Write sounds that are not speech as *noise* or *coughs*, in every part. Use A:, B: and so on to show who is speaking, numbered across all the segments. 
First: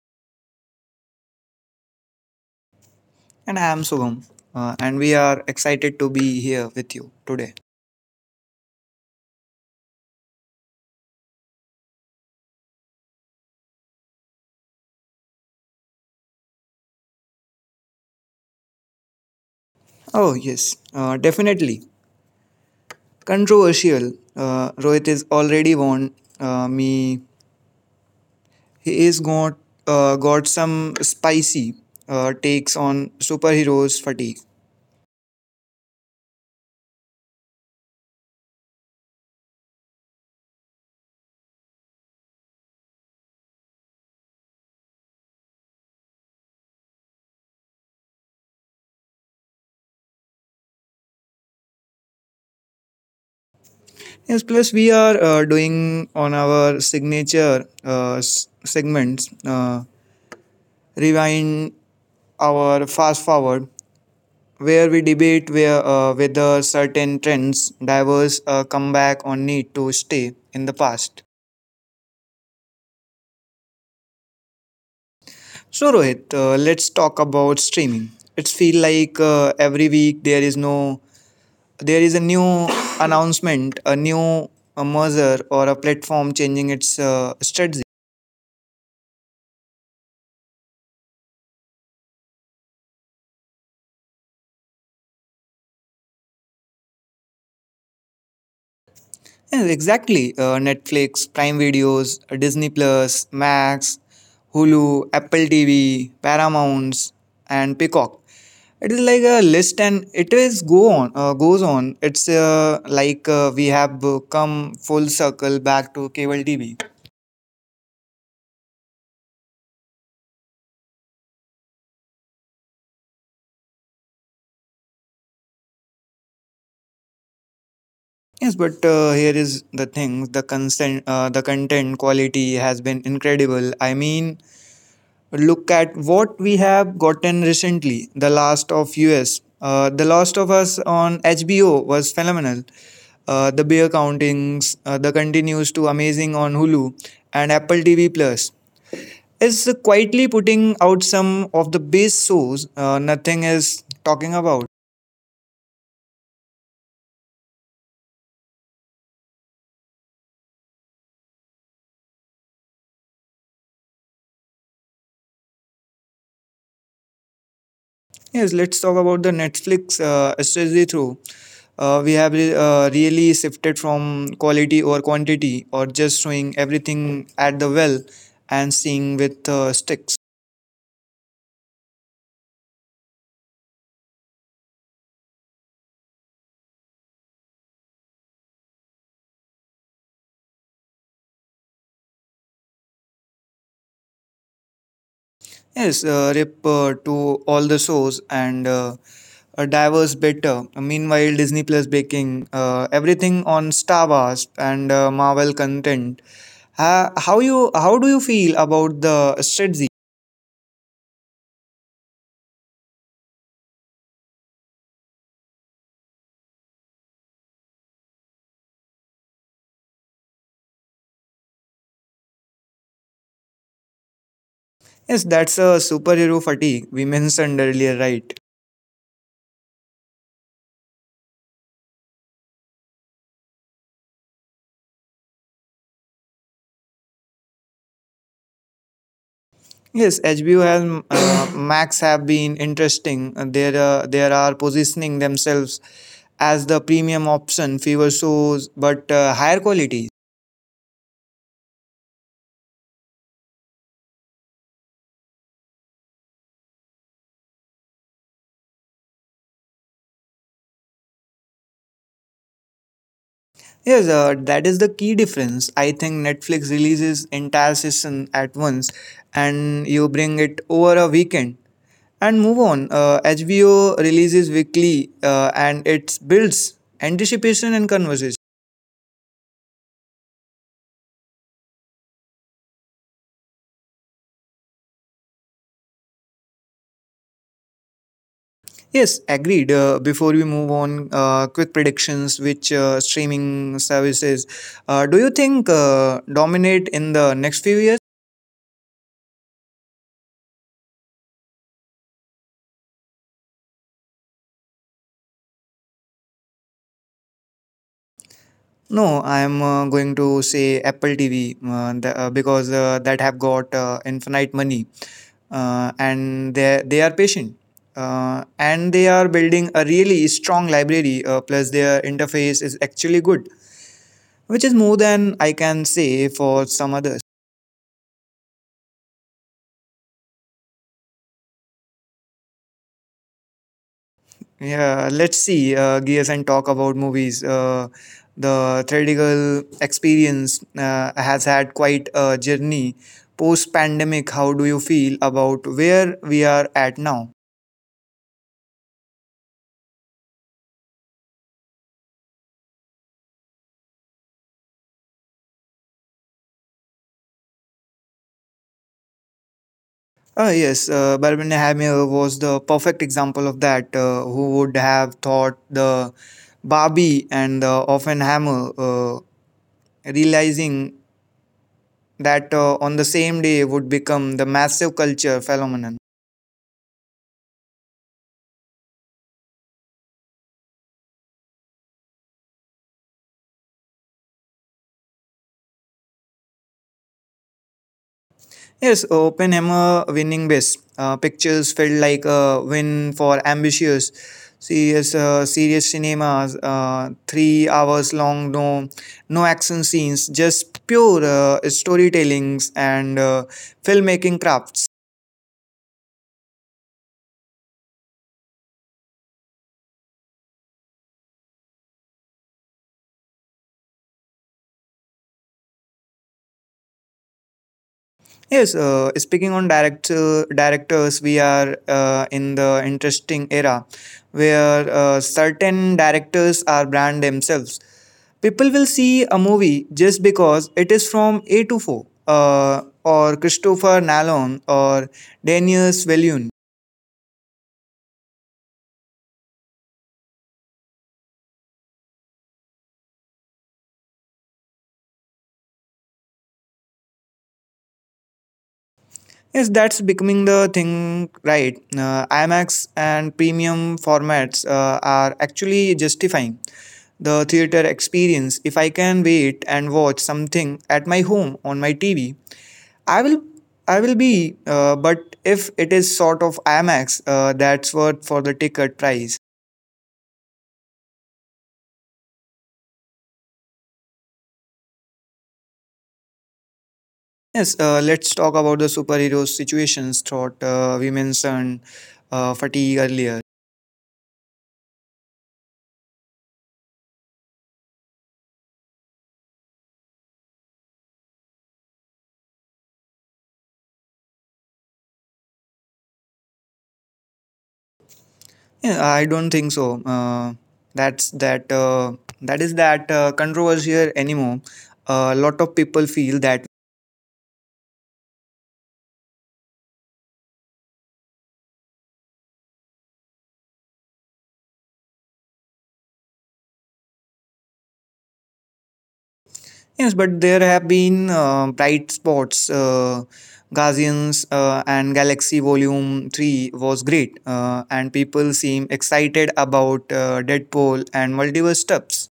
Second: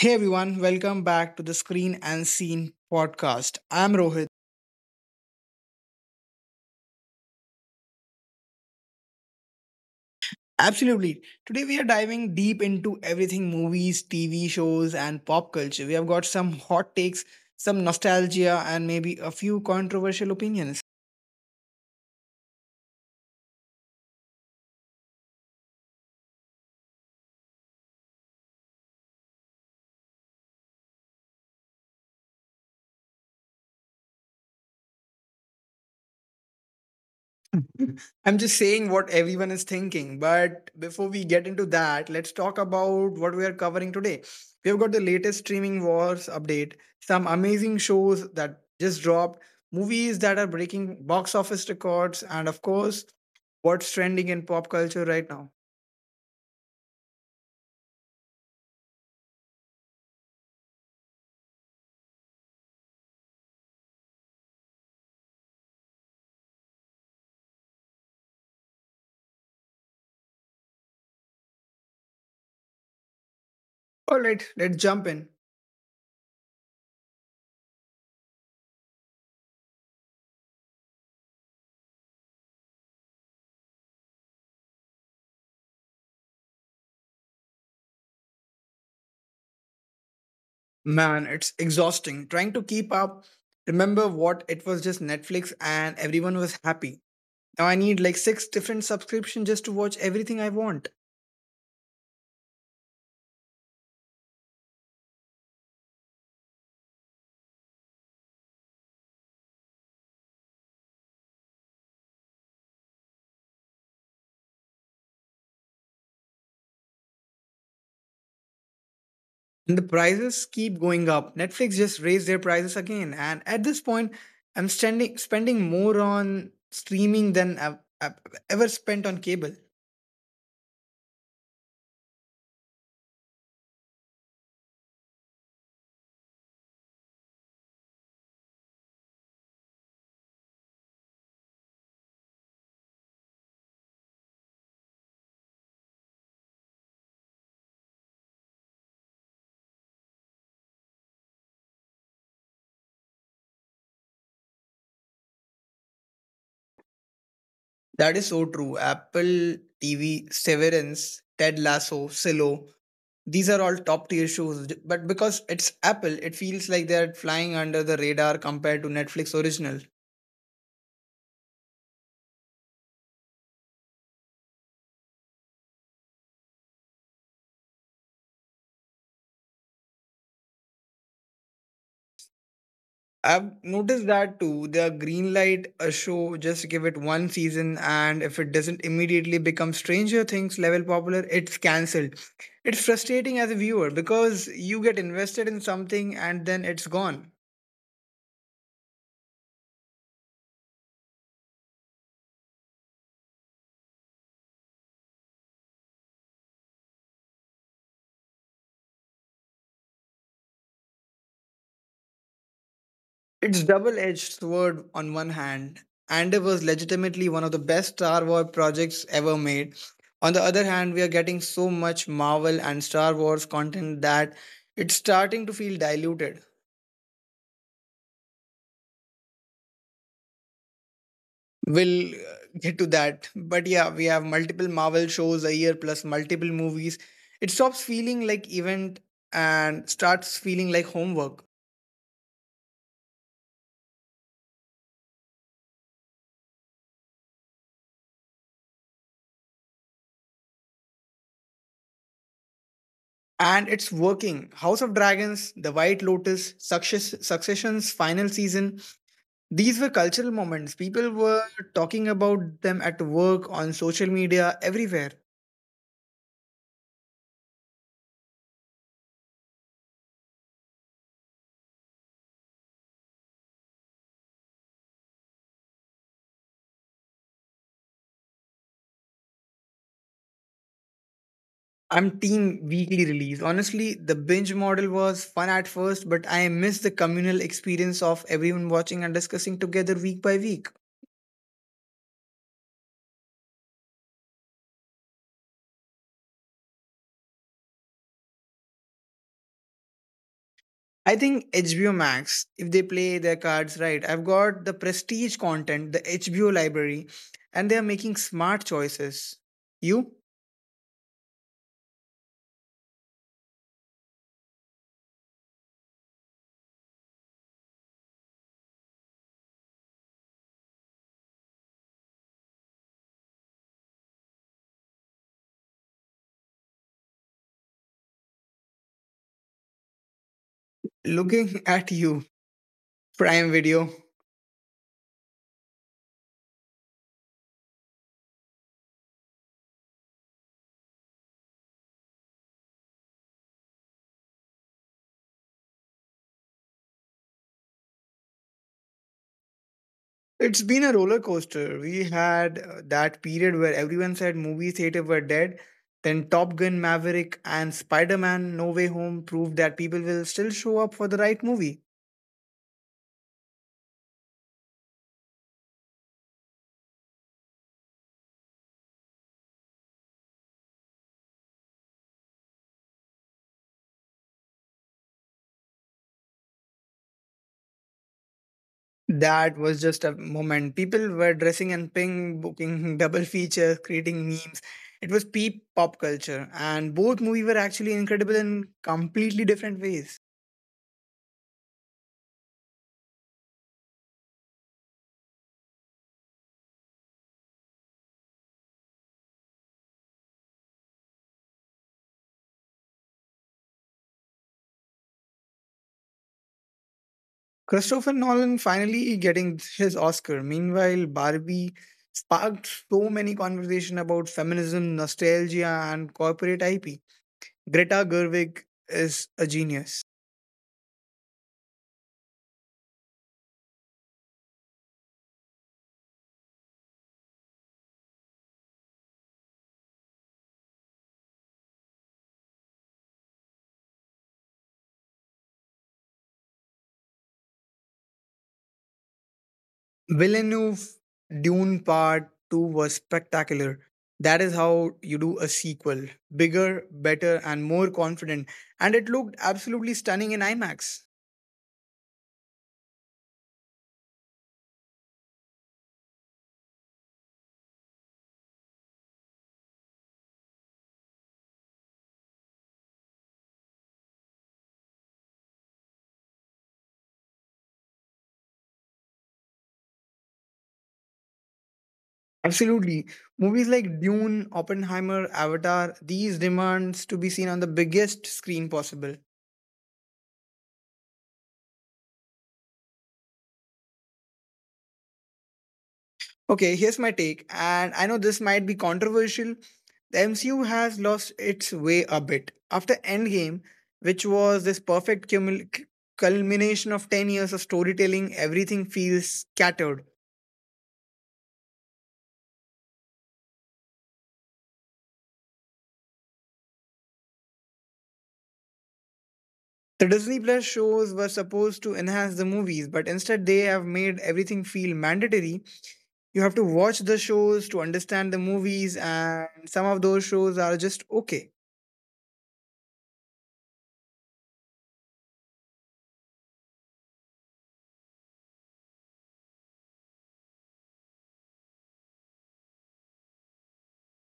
A: Hey everyone, welcome back to the Screen and Scene
B: And
A: podcast.
B: I am
A: I'm
B: Sugam,
A: Rohit.
B: and we are excited to be here with you today.
A: Absolutely. Today we are diving deep into everything movies, TV shows, and pop culture. We have got some hot takes, some nostalgia, and maybe a few controversial
B: Oh,
A: opinions.
B: yes, definitely. Controversial. Rohit is already warned me. He is got some spicy takes on superheroes fatigue.
A: *laughs* I'm just saying what everyone is thinking. But before we get into that, let's talk about what we are covering today. We have got the latest streaming wars update, some amazing shows that just dropped, movies that are breaking box office records, and of course, what's trending in pop culture right
B: Yes,
A: now.
B: plus we are doing on our signature segments, rewind our fast forward where we debate where, whether certain trends diverse come back or need to stay in the past.
A: All right, let's jump in.
B: So Rohit, let's talk about streaming. It's feel like every week there is no there is a new *coughs* announcement, a measure or a platform changing its strategy.
A: Man, it's exhausting trying to keep up. Remember what it was just Netflix and everyone was happy. Now I need like six different subscriptions just to watch everything I
B: Yeah,
A: want.
B: exactly. Netflix, Prime Videos, Disney Plus, Max, Hulu, Apple TV, Paramounts, and Peacock. It is like a list, and it is go on goes on. It's like we have come full circle back to cable TV.
A: And the prices keep going up. Netflix just raised their prices again. And at this point, spending more on streaming than I've ever spent on cable.
B: Yes, but here is the thing: the content quality has been incredible. I mean, look at what we have gotten recently. The Last of Us on HBO was phenomenal. Uh, the continues to amazing on Hulu and Apple TV Plus. Is quietly putting out some of the base shows nothing is talking about.
A: That is so true. Apple TV, Severance, Ted Lasso, Silo, these are all top tier shows. But because it's Apple, it feels like they're flying under the radar compared to Netflix original.
B: Yes, let's talk about the Netflix strategy through. Uh, really shifted from quality or quantity or just showing everything at the well and seeing with sticks.
A: I've noticed that too. They green light a show, just give it one season, and if it doesn't immediately become Stranger Things level popular, it's cancelled. It's frustrating as a viewer because you get invested in something and then it's
B: Yes,
A: gone.
B: rip to all the shows and diverse better. Uh, Meanwhile, Disney Plus baking everything on Star Wars and Marvel content. How do you feel about the strategy?
A: It's double-edged sword on one hand, and it was legitimately one of the best Star Wars projects ever made. On the other hand, we are getting so much Marvel and Star Wars content that it's starting to feel diluted.
B: Yes, that's a superhero fatigue we mentioned earlier, right?
A: We'll get to that. But yeah, we have multiple Marvel shows a year plus multiple movies. It stops feeling like event and starts feeling like homework.
B: Yes, HBO and *coughs* Max have been interesting. There are positioning themselves as the premium option, fewer shows but higher quality.
A: And it's working. House of Dragons, The White Lotus, Success, Succession's final season. These were cultural moments. People were talking about them at work, on social media, everywhere.
B: Yes, that is the key difference. I think Netflix releases entire season at once, and you bring it over a weekend. And move on. HBO releases weekly and it builds anticipation and conversation.
A: I'm team weekly release. Honestly, the binge model was fun at first, but I miss the communal experience of everyone watching and discussing together week by
B: Yes,
A: week.
B: agreed. Before we move on, quick predictions: which streaming services do you think dominate in the next few years?
A: I think HBO Max, if they play their cards right, I've got the prestige content, the HBO library, and they are making smart choices. You?
B: No, I'm going to say Apple TV , because that have got infinite money, and they are patient, and they are building a really strong library. Plus, their interface is actually good, which is more than I can say for some others.
A: Looking *laughs* at you, Prime Video.
B: Yeah, let's see, Gears, and talk about movies. The theatrical experience has had quite a journey. Post pandemic, how do you feel about where we are at now?
A: It's been a roller coaster. We had that period where everyone said movie theater were dead. Then Top Gun Maverick and Spider Man No Way Home proved that people will still show up for the right movie.
B: Oh, yes, Barbenheimer was the perfect example of that. Who would have thought the Barbie and the Offenhammer realizing that on the same day would become the massive culture phenomenon?
A: That was just a moment. People were dressing in pink, booking *laughs* double features, creating memes. It was peak pop culture, and both movies were actually incredible in completely different ways.
B: Yes, Open Oppenheimer winning best. Pictures felt like a win for ambitious. Serious cinemas, 3 hours long, no, no action scenes, just pure storytellings and filmmaking crafts.
A: Christopher Nolan finally getting his Oscar. Meanwhile, Barbie sparked so many conversation about feminism, nostalgia, and corporate IP. Greta Gerwig is a genius.
B: Yes, speaking on directors, we are in the interesting era where certain directors are brand themselves. People will see a movie just because it is from A to 4 or Christopher Nolan or Danius Villeneuve.
A: Villeneuve Dune Part 2 was spectacular. That is how you do a sequel. Bigger, better, and more confident. And it looked absolutely stunning in IMAX.
B: Yes, that's becoming the thing, right? IMAX and premium formats are actually justifying the theater experience. If I can wait and watch something at my home on my TV, i will I will be but if it is sort of IMAX, that's worth for the ticket price.
A: Absolutely. Movies like Dune, Oppenheimer, Avatar, these demands to be seen on the biggest screen possible.
B: Yes, let's talk about the superhero situations thought. We mentioned fatigue earlier.
A: Okay, here's my take, and I know this might be controversial. The MCU has lost its way a bit. After Endgame, which was this perfect culmination of 10 years of storytelling, everything feels scattered.
B: Yeah, I don't think so, that's that that is that controversial anymore. A lot of people feel that.
A: The Disney Plus shows were supposed to enhance the movies, but instead they have made everything feel mandatory. You have to watch the shows to understand the movies, and some of those shows are just okay.
B: Yes, but there have been bright spots. Guardians and Galaxy Volume 3 was great, and people seem excited about Deadpool and multiverse stuffs.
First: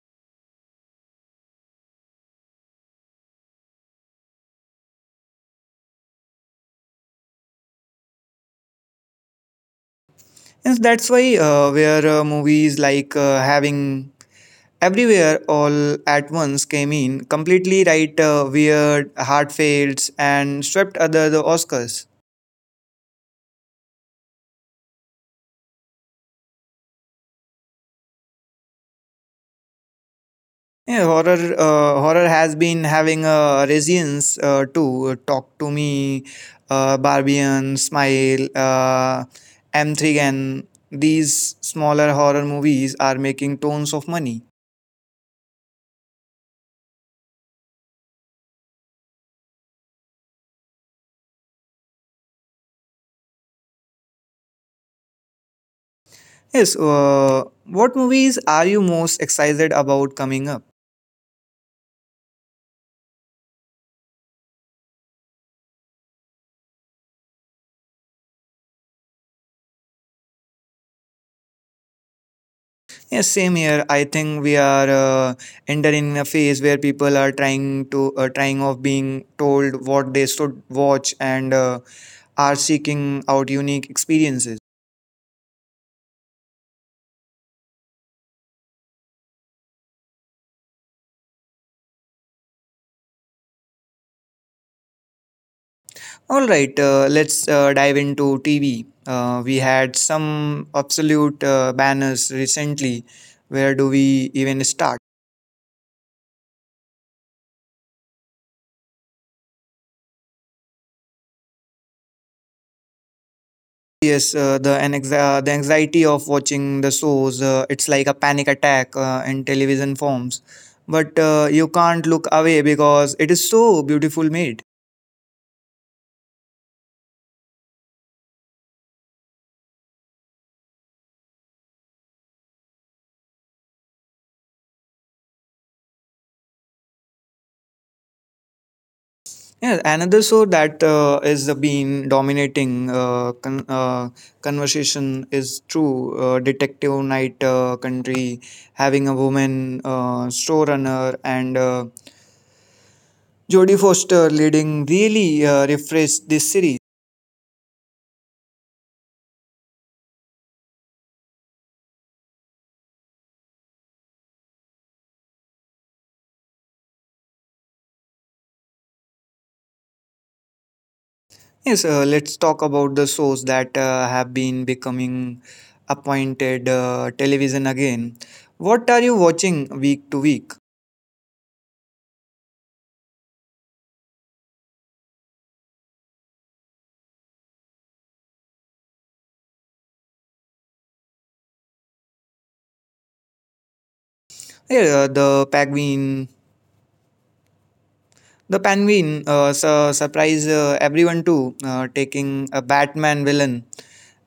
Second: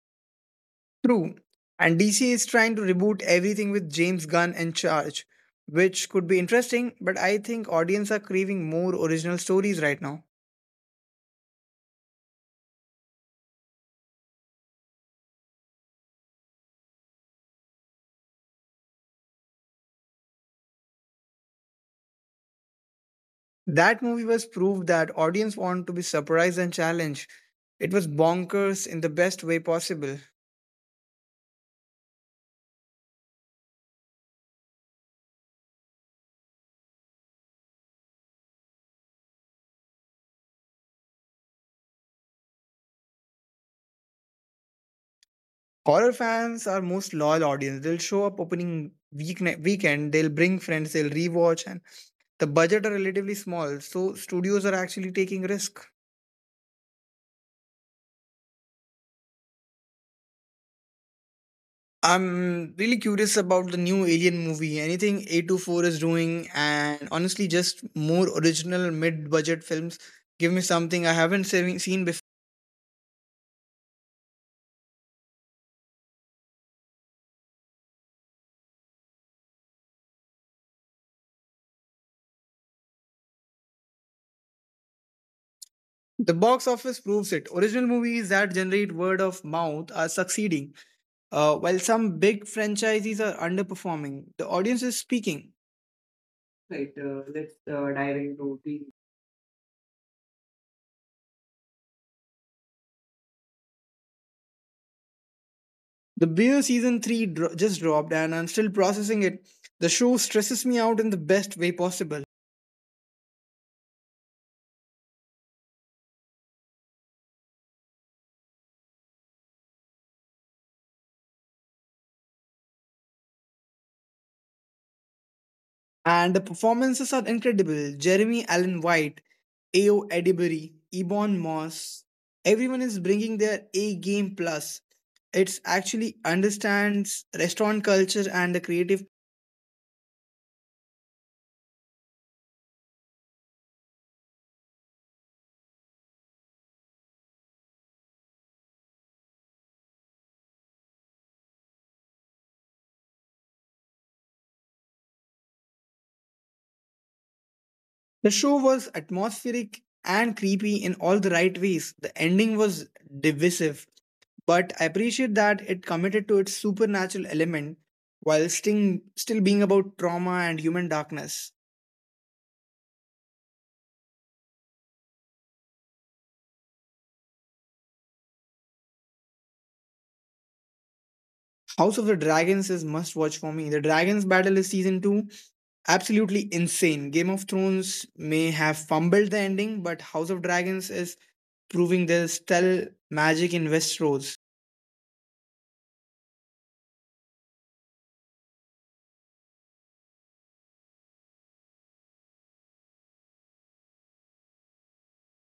A: True. And DC is trying to reboot everything with James Gunn in charge, which could be interesting, but I think audience are craving more original stories right now.
B: Yes, that's why where movies like having everywhere all at once came in completely right, weird heartfails and swept other the Oscars.
A: That movie was proof that audience want to be surprised and challenged. It was bonkers in the best way possible.
B: Yeah, horror has been having a resilience to talk to me, Barbian, Smile, M3 and these smaller horror movies are making tons of money.
A: Horror fans are most loyal audience. They'll show up opening weeknight weekend, they'll bring friends, they'll rewatch, and the budget are relatively small, so studios are actually taking risk.
B: Yes, what movies are you most excited about coming up?
A: I'm really curious about the new Alien movie. Anything A24 is doing, and honestly, just more original mid-budget films. Give me something I haven't seen before.
B: Yes, same here. I think we are entering a phase where people are trying to trying of being told what they should watch and are seeking out unique experiences.
A: The box office proves it. Original movies that generate word of mouth are succeeding, while some big franchises are underperforming. The audience is speaking.
B: All right, uh,
A: Right,
B: let's
A: let's
B: uh, dive
A: dive
B: into
A: into
B: TV. We had some absolute banners recently. Where do we even start?
A: The Bear season 3 just dropped and I'm still processing it. The show stresses me out in the best way possible.
B: Yes, the anxiety of watching the shows. It's like a panic attack in television forms, but you can't look away because it is so beautiful made.
A: And the performances are incredible. Jeremy Allen White, A.O. Edibury, Ebon Moss. Everyone is bringing their A game plus. It's actually understands restaurant culture and the creative.
B: Yeah, another show that is been dominating conversation is True Detective Night Country, having a woman showrunner and Jodie Foster leading really refreshed this
A: The
B: series.
A: show was atmospheric and creepy in all the right ways. The ending was divisive, but I appreciate that it committed to its supernatural element while still being about trauma and human darkness.
B: Yes, let's talk about the shows that have been becoming appointed television again. What are you watching week to
A: House
B: week?
A: of the Dragons is must watch for me. The Dragons Battle is season 2. Absolutely insane. Game of Thrones may have fumbled the ending, but House of Dragons is proving there's still magic in Westeros.
B: Yeah, the Penguin surprised everyone too, taking a Batman villain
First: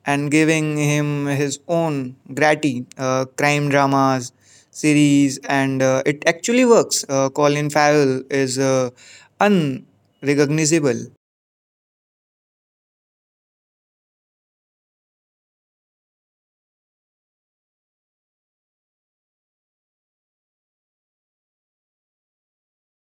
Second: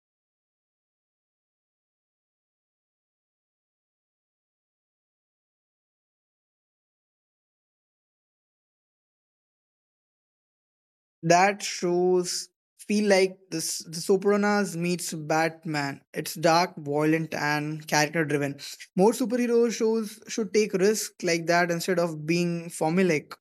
B: and giving him his own gritty crime dramas series, and it actually works. Colin Farrell is unrecognizable.
A: That shows feel like this the Sopranos meets Batman. It's dark, violent, and character driven. More superhero shows should take risks like that instead of being formulaic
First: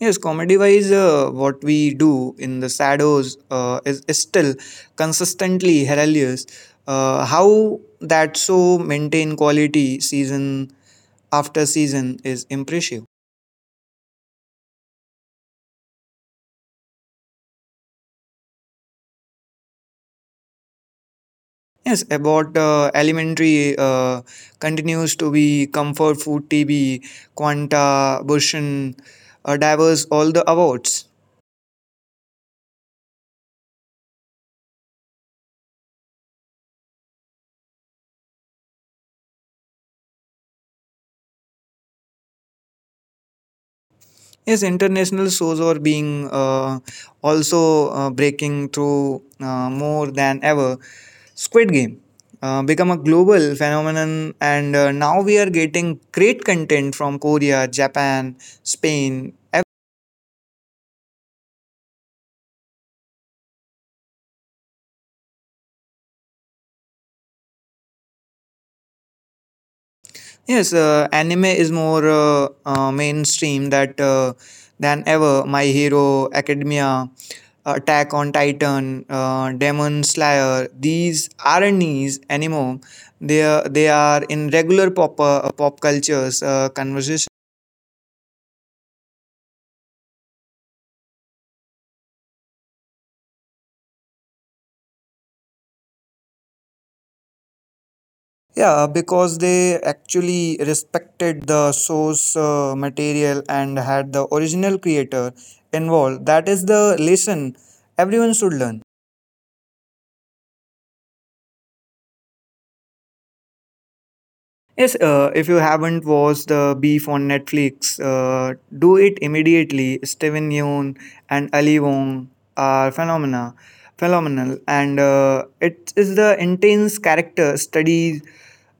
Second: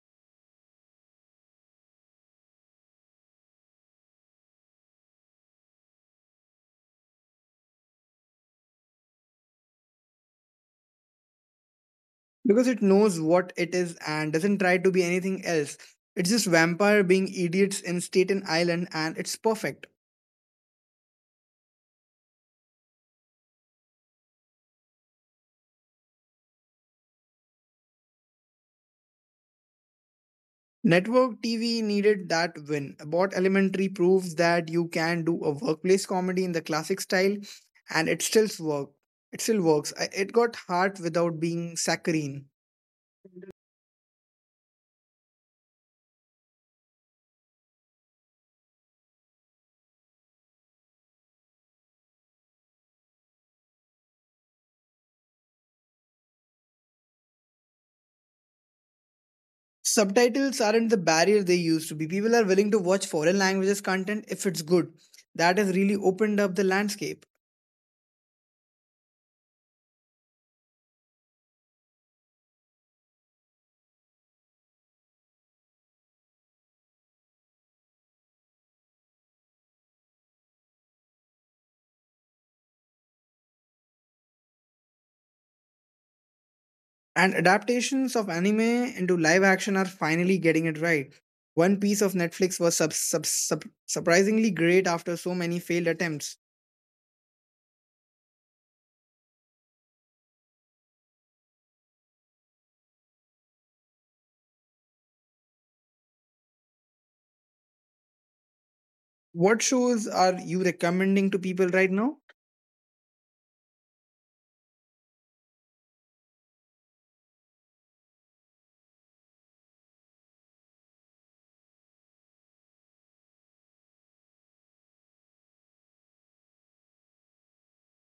B: Yes, comedy wise, what we do in the shadows is still consistently hilarious. How that so maintain quality season after season is
A: because
B: impressive.
A: it knows what it is and doesn't try to be anything else. It's just vampire being idiots in Staten Island, and it's perfect.
B: Yes, about elementary continues to be comfort food TB, Quanta, Bushin, diverse all the awards.
A: Network TV needed that win. Bot Elementary proves that you can do a workplace comedy in the classic style, and It still works. It got heart without being saccharine.
B: Yes, international shows are being also breaking through more than ever. Squid Game become a global phenomenon, and now we are getting great content from Korea, Japan, Spain.
A: Subtitles aren't the barrier they used to be. People are willing to watch foreign languages content if it's good. That has really opened up the landscape.
B: Yes, anime is more mainstream that than ever. My Hero Academia, Attack on Titan, Demon Slayer. These aren't niche anymore. They are in regular pop cultures conversation.
A: And adaptations of anime into live action are finally getting it right. One piece of Netflix was surprisingly great after so many failed attempts.
B: Yeah, because they actually respected the source material and had the original creator involved. That is the lesson everyone should learn.
A: What shows are you recommending to people right now?
B: Yes, if you haven't watched the Beef on Netflix, do it immediately. Steven Yeun and Ali Wong are phenomena, phenomenal, and it is the intense character studies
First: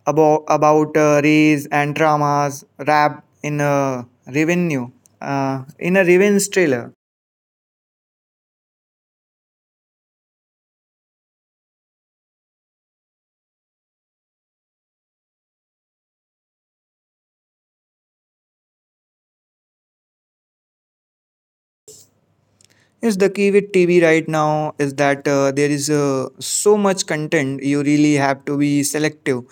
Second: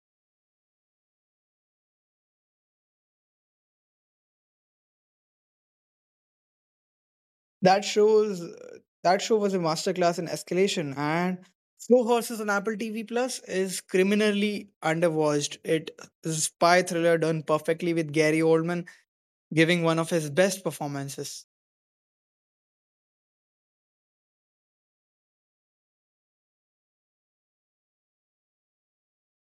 B: about race and traumas wrapped in a revenue in a revenge trailer.
A: That shows that show was a masterclass in escalation and Slow Horses on Apple TV Plus is criminally underwatched. It is a spy thriller done perfectly with Gary Oldman giving one of his best performances.
B: Yes, the key with TV right now is that there is so much content, you really have to be selective,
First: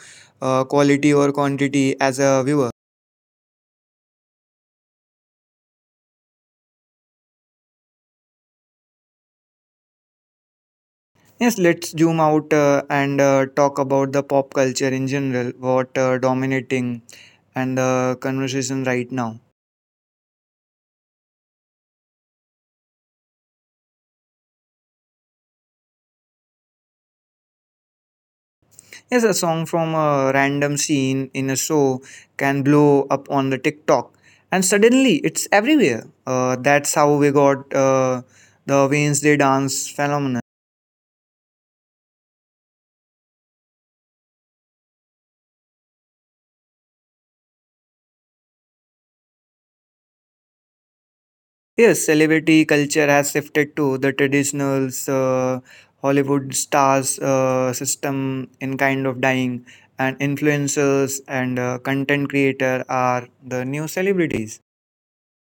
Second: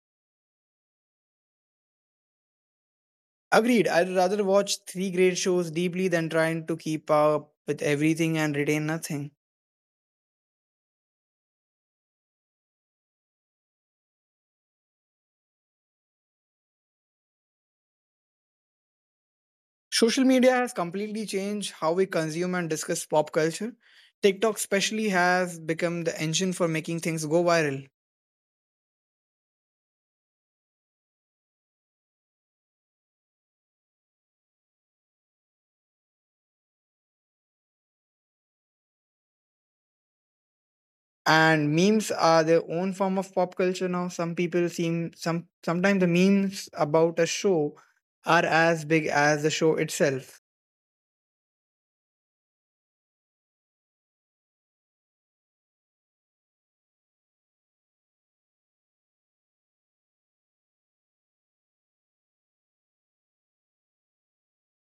B: quality or quantity as a viewer.
A: Agreed, I'd rather watch three great shows deeply than trying to keep up with everything and retain nothing.
B: Yes, let's zoom out and talk about the pop culture in general, what dominating and the conversation right now.
A: Social media has completely changed how we consume and discuss pop culture. TikTok, especially, has become the engine for making things go viral.
B: Yes, a song from a random scene in a show can blow up on the TikTok, and suddenly it's everywhere. That's how we got the Wednesday dance phenomenon.
A: And memes are their own form of pop culture now. Some people seem some Sometimes the memes about a show are as big as the show itself,
B: Yes, celebrity culture has shifted to the traditional Hollywood stars system in kind of dying, and influencers and content creator are the new celebrities.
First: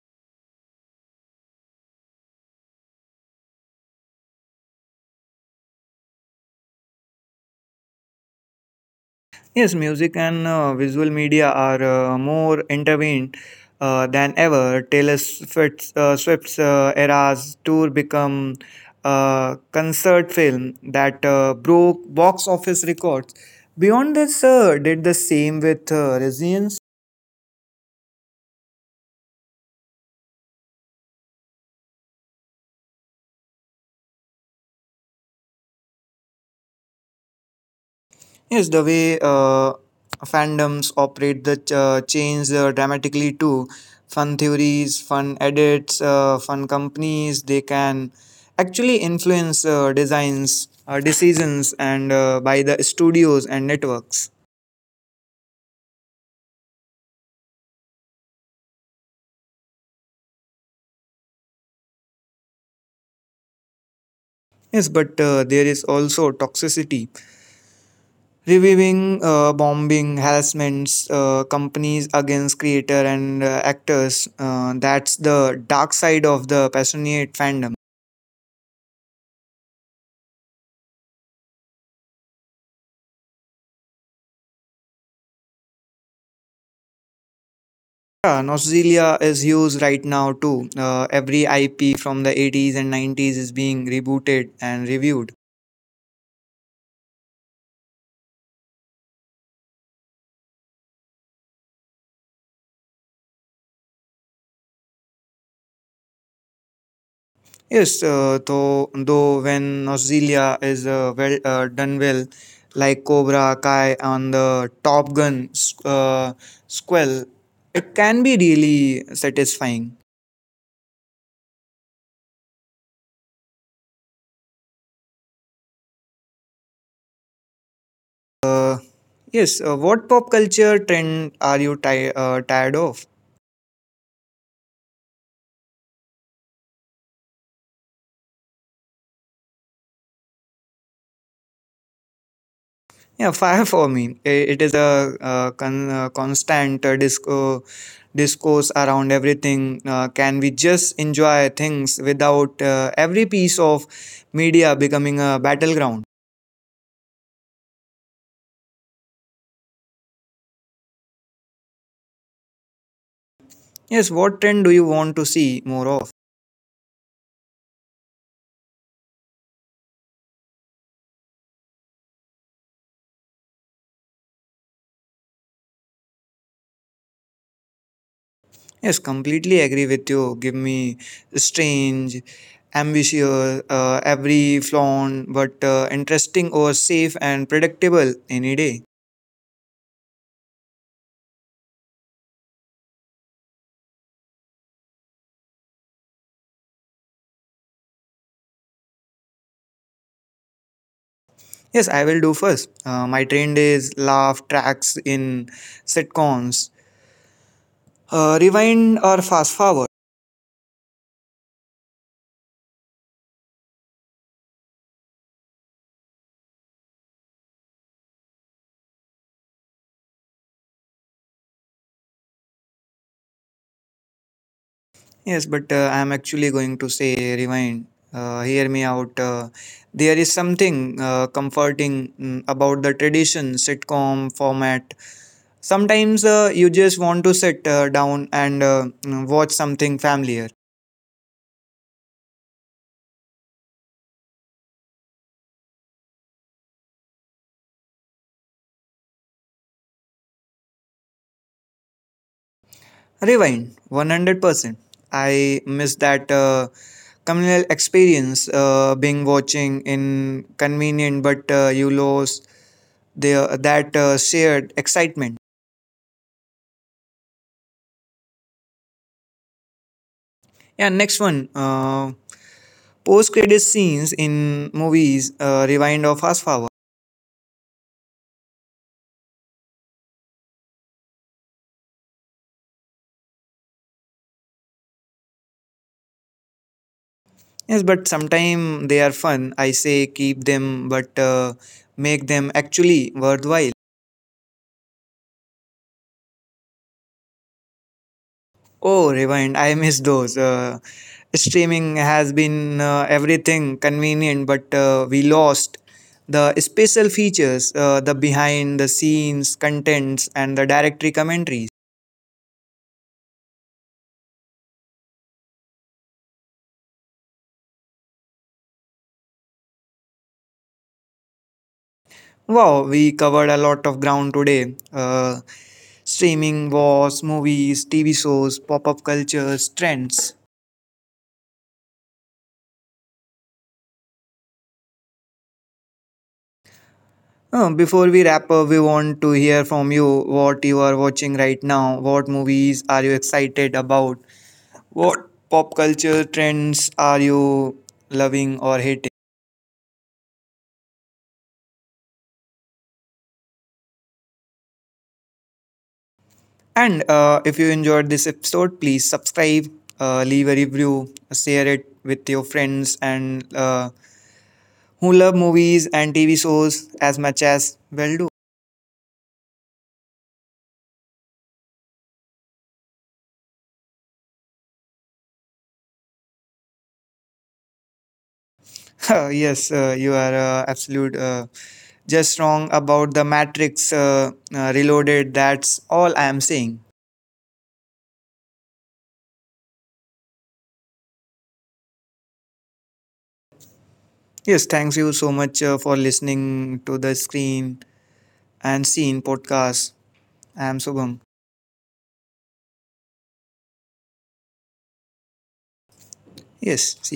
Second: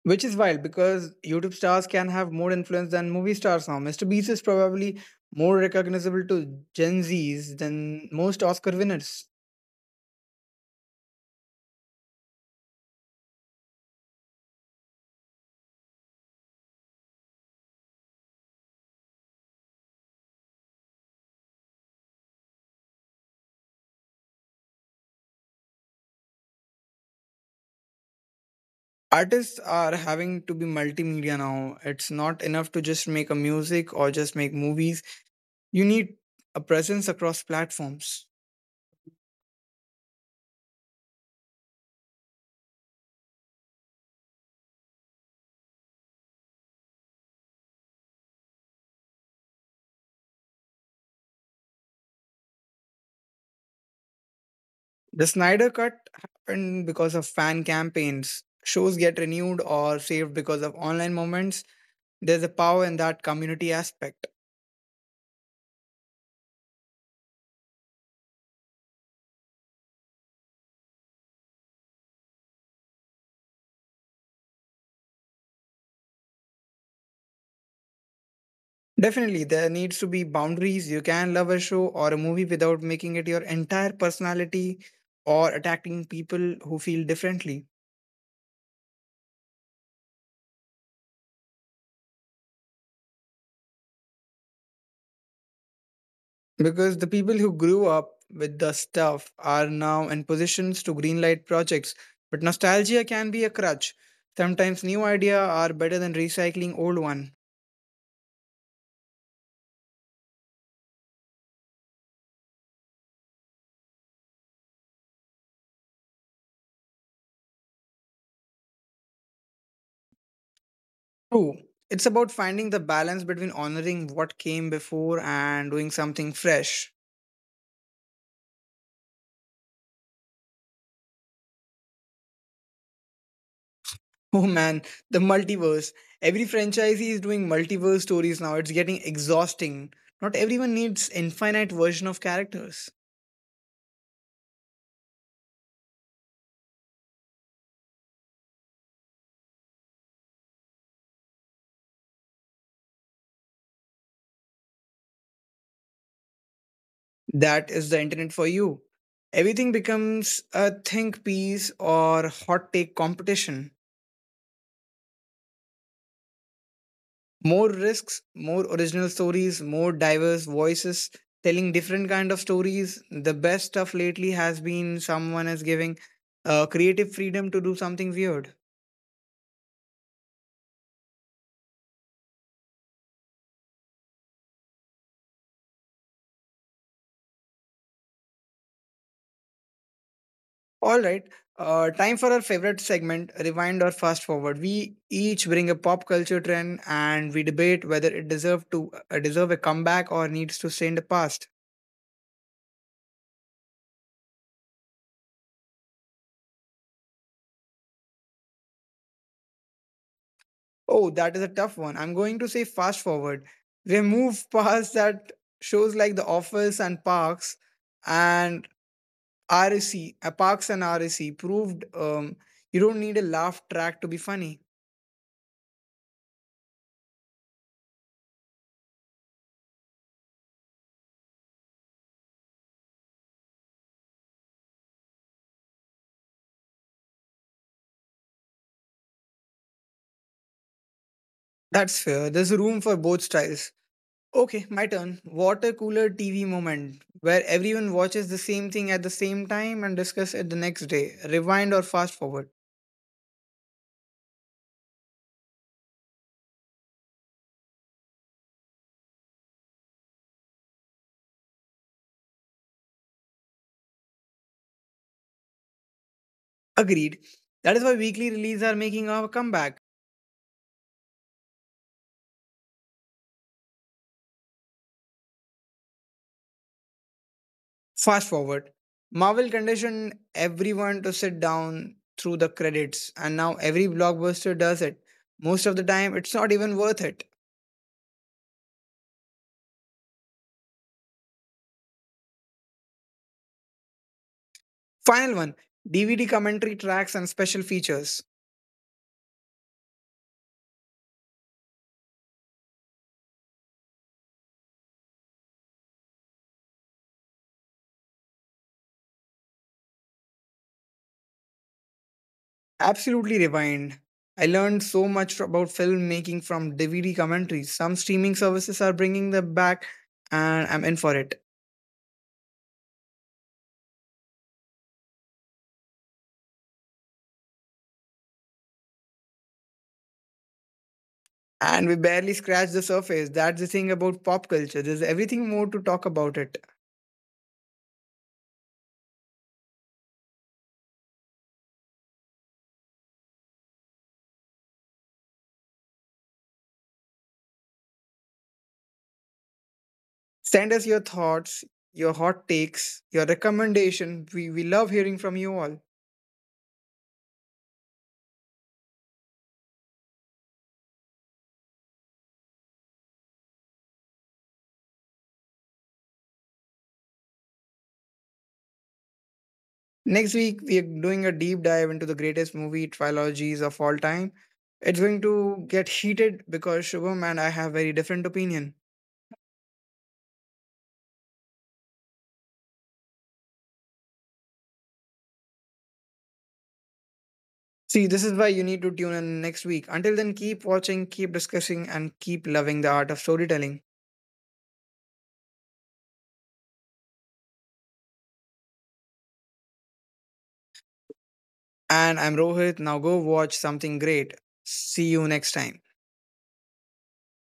A: which is wild because YouTube stars can have more influence than movie stars now. Mr. Beast is probably more recognizable to Gen Zs than most Oscar winners.
B: Yes, music and visual media are more intervened than ever. Taylor Swift's era's tour become a concert film that broke box office records. Beyond this, did the same with Resilience.
A: Artists are having to be multimedia now. It's not enough to just make a music or just make movies. You need a presence across
B: Yes, the
A: platforms.
B: way fandoms operate change dramatically too. Fun theories, fun edits, fun companies, they can actually influence designs, decisions, and by the studios and networks.
A: The Snyder cut happened because of fan campaigns. Shows get renewed or saved because of online moments. There's a power in that community aspect.
B: Yes, but there is also toxicity. Reviewing, bombing, harassments, companies against creator and actors. That's the dark side of the passionate fandom.
A: Definitely, there needs to be boundaries. You can love a show or a movie without making it your entire personality or attacking people who feel differently.
B: Yeah, nostalgia is huge right now too. Every IP from the 80s and 90s is being rebooted and reviewed.
A: Because the people who grew up with the stuff are now in positions to greenlight projects. But nostalgia can be a crutch. Sometimes new ideas are better than recycling old one.
B: Yes, though when nostalgia is done well, like Cobra Kai on the Top Gun sequel, it can be really satisfying.
A: True. It's about finding the balance between honoring what came before and doing something fresh.
B: Uh, yes, what pop culture trend are you ti- tired of?
A: Oh man, the multiverse. Every franchisee is doing multiverse stories now. It's getting exhausting. Not everyone needs infinite version of characters.
B: Yeah, fire for me. It is a, constant discourse around everything. Can we just enjoy things without every piece of media becoming a battleground?
A: That is the internet for you. Everything becomes a think piece or hot take competition.
B: Yes, what trend do you want to see more of?
A: More risks, more original stories, more diverse voices telling different kind of stories. The best stuff lately has been someone is giving creative freedom to do something weird.
B: Yes, completely agree with you. Give me strange, ambitious, every flawn, but interesting or safe and predictable any day.
A: All right. Time for our favorite segment, rewind or fast forward. We each bring a pop culture trend and we debate whether it deserve to deserve a comeback or needs to stay in the past.
B: Yes, I will do first. My trend is laugh tracks in sitcoms. Rewind or fast forward?
A: Oh, that is a tough one. I'm going to say fast forward. We move *laughs* past that shows like The Office and Parks and RSC, Parks and RSC proved you don't need a laugh track to be funny.
B: Yes, but I am actually going to say rewind. Hear me out. There is something comforting about the tradition sitcom format. Sometimes you just want to sit down and watch something familiar.
A: That's fair. There's room for both styles. Okay, my turn. Water cooler TV moment where everyone watches the same thing at the same time and discuss it the next day, rewind or fast forward.
B: Rewind 100%. I miss that communal experience being watching in convenient, but you lost that shared excitement.
A: Agreed. That is why weekly releases are making our comeback.
B: Yeah, next one. Post credit scenes in movies, rewind or fast forward.
A: Fast forward. Marvel conditioned everyone to sit down through the credits, and now every blockbuster does it. Most of the time, it's not even worth it.
B: Yes, but sometimes they are fun. I say keep them, but make them actually worthwhile.
A: Final one. DVD commentary tracks and special features.
B: Oh, rewind. I miss those. Streaming has been everything convenient, but we lost the special features, the behind the scenes contents, and the directory commentaries.
A: Absolutely rewind. I learned so much about filmmaking from DVD commentaries. Some streaming services are bringing them back, and I'm in for it.
B: Wow, we covered a lot of ground today. Streaming wars, movies, TV shows, pop up cultures, trends.
A: And we barely scratched the surface. That's the thing about pop culture. There's everything more to talk about it.
B: Before we wrap up, we want to hear from you: what you are watching right now. What movies are you excited about? What pop culture trends are you loving or hating?
A: Send us your thoughts, your hot takes, your recommendation. We love hearing from you all.
B: And if you enjoyed this episode, please subscribe, leave a review, share it with your friends and who love movies and TV shows as much as well do.
A: Next week, we are doing a deep dive into the greatest movie trilogies of all time. It's going to get heated because Shubham and I have very different opinion.
B: *laughs* Yes, you are absolute just wrong about the Matrix Reloaded. That's all I am saying.
A: See, this is why you need to tune in next week. Until then, keep watching, keep discussing, and keep loving the art of storytelling.
B: Yes, thanks you so much for listening to the Screen and Scene podcast. I am Subham.
A: And I'm Rohit. Now go watch something great. See you next time.
B: Yes.